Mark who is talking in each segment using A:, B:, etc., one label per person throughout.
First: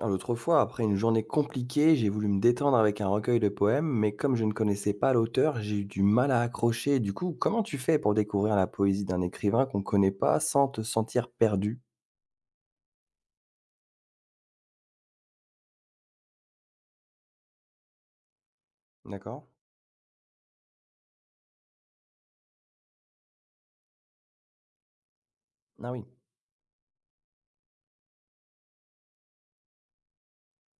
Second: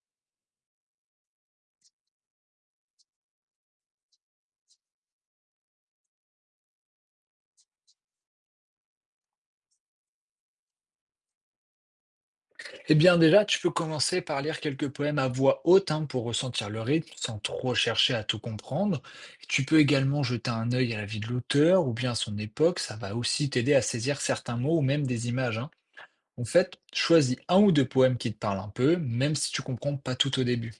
A: Ah, l'autre fois, après une journée compliquée, j'ai voulu me détendre avec un recueil de poèmes, mais comme je ne connaissais pas l'auteur, j'ai eu du mal à accrocher. Du coup, comment tu fais pour découvrir la poésie d'un écrivain qu'on ne connaît pas sans te sentir perdu?
B: Eh bien déjà, tu peux commencer par lire quelques poèmes à voix haute hein, pour ressentir le rythme sans trop chercher à tout comprendre.
A: D'accord.
B: Tu peux également jeter un œil à la vie de l'auteur ou bien à son époque, ça va aussi t'aider à saisir certains mots ou même des images, hein.
A: Ah oui.
B: En fait, choisis un ou deux poèmes qui te parlent un peu, même si tu comprends pas tout au début.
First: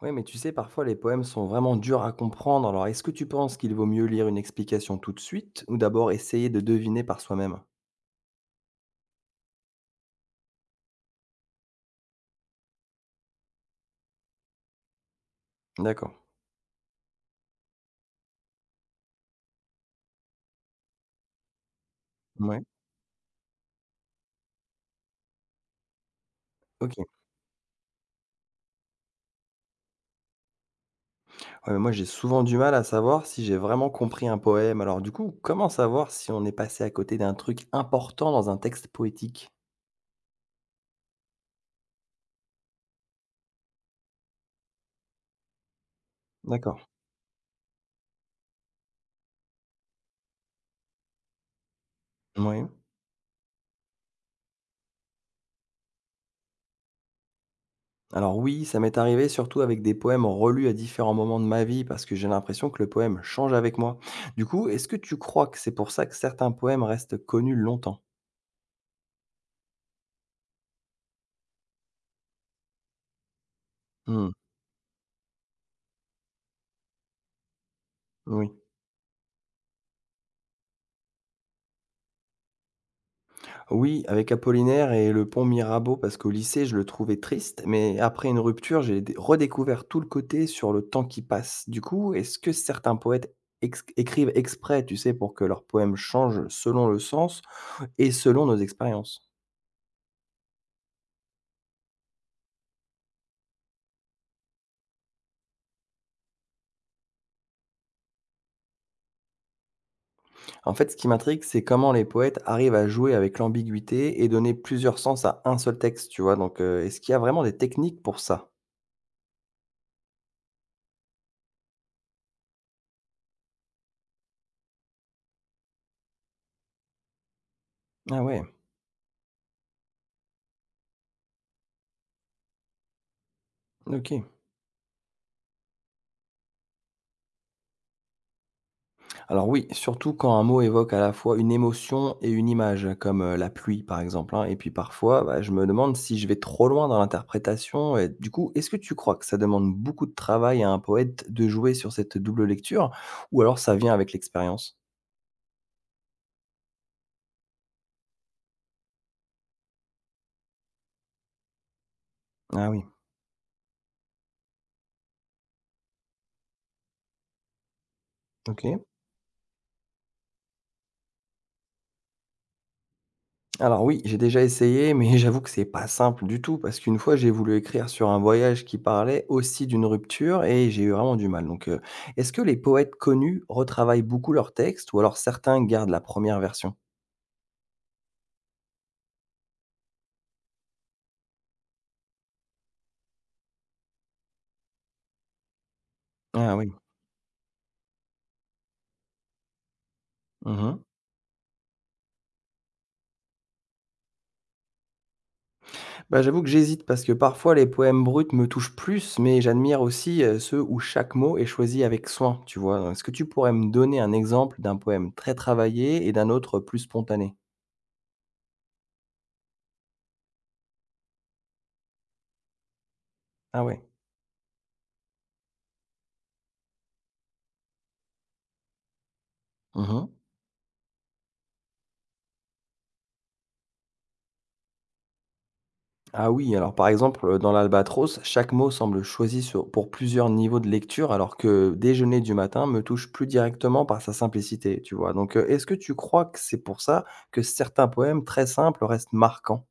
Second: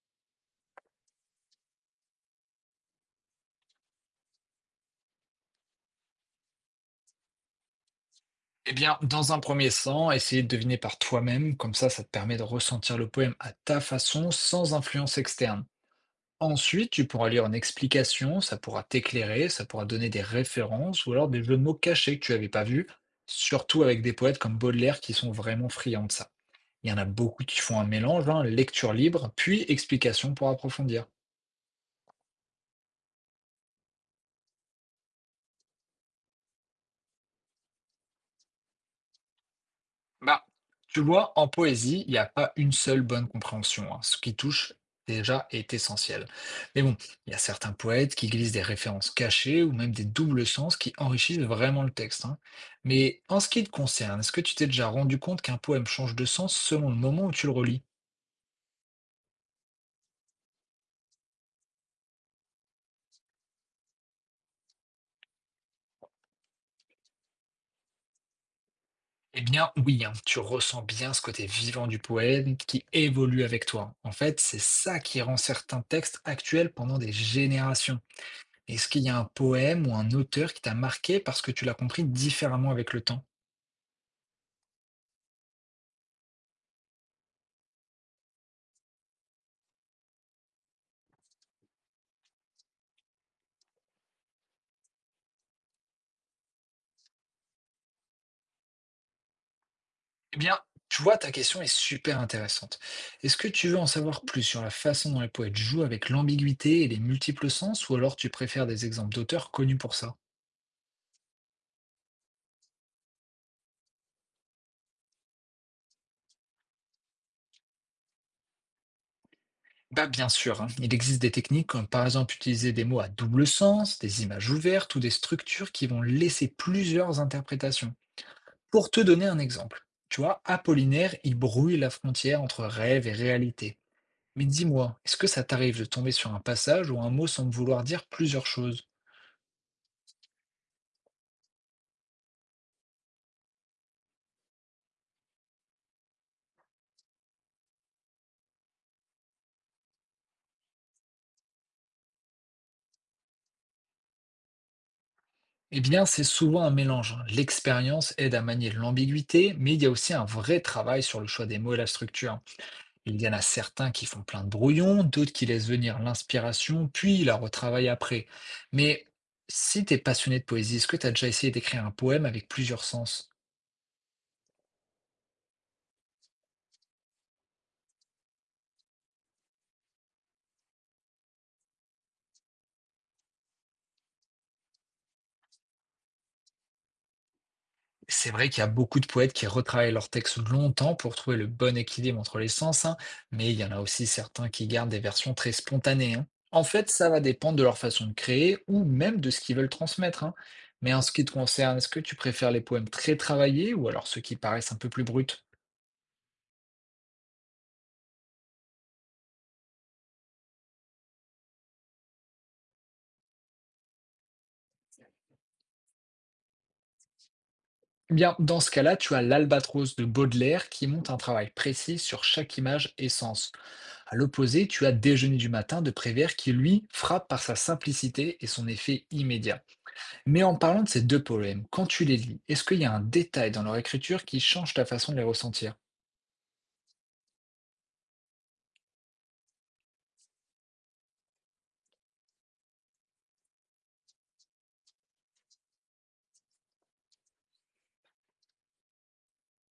A: Oui, mais tu sais, parfois les poèmes sont vraiment durs à comprendre. Alors, est-ce que tu penses qu'il vaut mieux lire une explication tout de suite ou d'abord essayer de deviner par soi-même?
B: Eh bien, dans un premier temps, essayer de deviner par toi-même, comme ça te permet de ressentir le poème à ta façon sans influence externe.
A: D'accord.
B: Ensuite, tu pourras lire une explication, ça pourra t'éclairer, ça pourra donner des références ou alors des jeux de mots cachés que tu n'avais
A: Ouais.
B: pas vus, surtout avec des poètes comme Baudelaire qui sont vraiment friands de ça. Il y en
A: Ok.
B: a beaucoup qui font un mélange, hein, lecture libre, puis explication pour approfondir.
A: Ouais, mais moi, j'ai souvent du mal à savoir si j'ai vraiment compris un poème. Alors du coup, comment savoir si on est passé à côté d'un truc important dans un texte poétique?
B: Bah, tu vois, en poésie, il n'y a pas une seule bonne compréhension, hein. Ce qui touche déjà est essentiel.
A: D'accord.
B: Mais bon, il y a certains poètes qui glissent des références cachées ou même des doubles sens qui enrichissent vraiment le texte, hein.
A: Oui.
B: Mais en ce qui te concerne, est-ce que tu t'es déjà rendu compte qu'un poème change de sens selon le moment où tu le relis?
A: Alors oui, ça m'est arrivé surtout avec des poèmes relus à différents moments de ma vie parce que j'ai l'impression que le poème change avec moi. Du coup, est-ce que tu crois que c'est pour ça que certains poèmes restent connus longtemps?
B: Eh bien, oui, hein, tu ressens bien ce côté vivant du poème qui évolue avec toi. En
A: Hmm.
B: fait, c'est ça qui rend certains textes actuels pendant des générations.
A: Oui.
B: Est-ce qu'il y a un poème ou un auteur qui t'a marqué parce que tu l'as compris différemment avec le temps?
A: Oui, avec Apollinaire et le pont Mirabeau, parce qu'au lycée, je le trouvais triste, mais après une rupture, redécouvert tout le côté sur le temps qui passe. Du coup, est-ce que certains poètes écrivent exprès, tu sais, pour que leurs poèmes changent selon le sens et selon nos expériences?
B: Eh bien, tu vois, ta question est super intéressante. Est-ce que tu veux en savoir plus sur la façon dont les poètes jouent avec l'ambiguïté et les multiples sens, ou alors tu préfères des exemples d'auteurs connus pour ça?
A: En fait, ce qui m'intrigue, c'est comment les poètes arrivent à jouer avec l'ambiguïté et donner plusieurs sens à un seul texte, tu vois. Donc, est-ce qu'il y a vraiment des techniques pour ça?
B: Bah bien sûr, hein. Il existe des techniques comme par exemple utiliser des mots à double sens, des images ouvertes ou des structures qui vont laisser plusieurs interprétations.
A: Ah ouais,
B: Pour te donner un exemple, tu vois, Apollinaire, il brouille la frontière entre rêve et réalité.
A: ok.
B: Mais dis-moi, est-ce que ça t'arrive de tomber sur un passage où un mot semble vouloir dire plusieurs choses?
A: Alors oui, surtout quand un mot évoque à la fois une émotion et une image, comme la pluie par exemple, hein. Et puis parfois, bah, je me demande si je vais trop loin dans l'interprétation. Et du coup, est-ce que tu crois que ça demande beaucoup de travail à un poète de jouer sur cette double lecture, ou alors ça vient avec l'expérience?
B: Eh bien, c'est souvent un mélange, hein. L'expérience aide à manier l'ambiguïté, mais il y a aussi un vrai travail sur le choix des mots et la structure.
A: Ah oui,
B: Il y en a certains qui font plein de brouillons, d'autres qui laissent venir l'inspiration, puis la retravaillent après.
A: ok.
B: Mais si t'es passionné de poésie, est-ce que t'as déjà essayé d'écrire un poème avec plusieurs sens?
A: Alors oui, j'ai déjà essayé, mais j'avoue que c'est pas simple du tout, parce qu'une fois, j'ai voulu écrire sur un voyage qui parlait aussi d'une rupture et j'ai eu vraiment du mal. Donc, est-ce que les poètes connus retravaillent beaucoup leurs textes ou alors certains gardent la première version?
B: C'est vrai qu'il y a beaucoup de poètes qui retravaillent leurs textes longtemps pour trouver le bon équilibre entre les sens, hein, mais il y en a aussi certains qui gardent des versions très spontanées, hein.
A: Ah
B: En
A: oui.
B: fait, ça va dépendre de leur façon de créer ou même de ce qu'ils veulent transmettre, hein.
A: Mhm.
B: Mais en ce qui te concerne, est-ce que tu préfères les poèmes très travaillés ou alors ceux qui paraissent un peu plus bruts?
A: Bah, j'avoue que j'hésite parce que parfois les poèmes bruts me touchent plus, mais j'admire aussi ceux où chaque mot est choisi avec soin, tu vois. Est-ce que tu pourrais me donner un exemple d'un poème très travaillé et d'un autre plus spontané?
B: Eh bien, dans ce cas-là, tu as l'Albatros de Baudelaire qui monte un travail précis sur chaque image et sens.
A: Ah ouais.
B: À l'opposé, tu as Déjeuner du matin de Prévert qui, lui, frappe par sa simplicité et son effet immédiat.
A: Mhm.
B: Mais en parlant de ces deux poèmes, quand tu les lis, est-ce qu'il y a un détail dans leur écriture qui change ta façon de les ressentir?
A: Ah oui, alors par exemple, dans l'albatros, chaque mot semble choisi pour plusieurs niveaux de lecture, alors que déjeuner du matin me touche plus directement par sa simplicité, tu vois. Donc, est-ce que tu crois que c'est pour ça que certains poèmes très simples restent marquants?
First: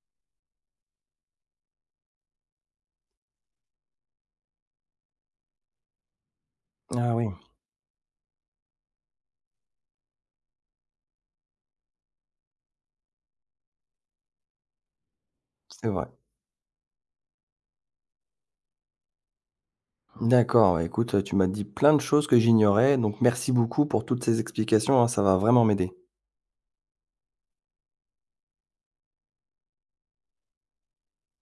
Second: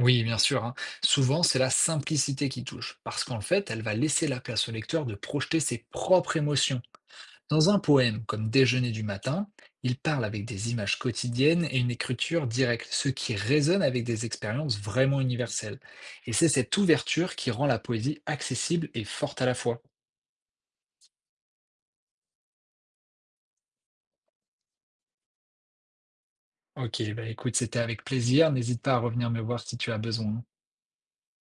B: Oui, bien sûr, hein. Souvent, c'est la simplicité qui touche, parce qu'en fait, elle va laisser la place au lecteur de projeter ses propres émotions.
A: Ah oui,
B: Dans un poème comme Déjeuner du matin, il parle avec des images quotidiennes et une écriture directe, ce qui résonne avec des expériences vraiment universelles.
A: c'est vrai.
B: Et c'est cette ouverture qui rend la poésie accessible et forte à la fois.
A: D'accord, ouais, écoute, tu m'as dit plein de choses que j'ignorais, donc merci beaucoup pour toutes ces explications, hein, ça va vraiment m'aider.
B: Ok, bah écoute, c'était avec plaisir. N'hésite pas à revenir me voir si tu as besoin.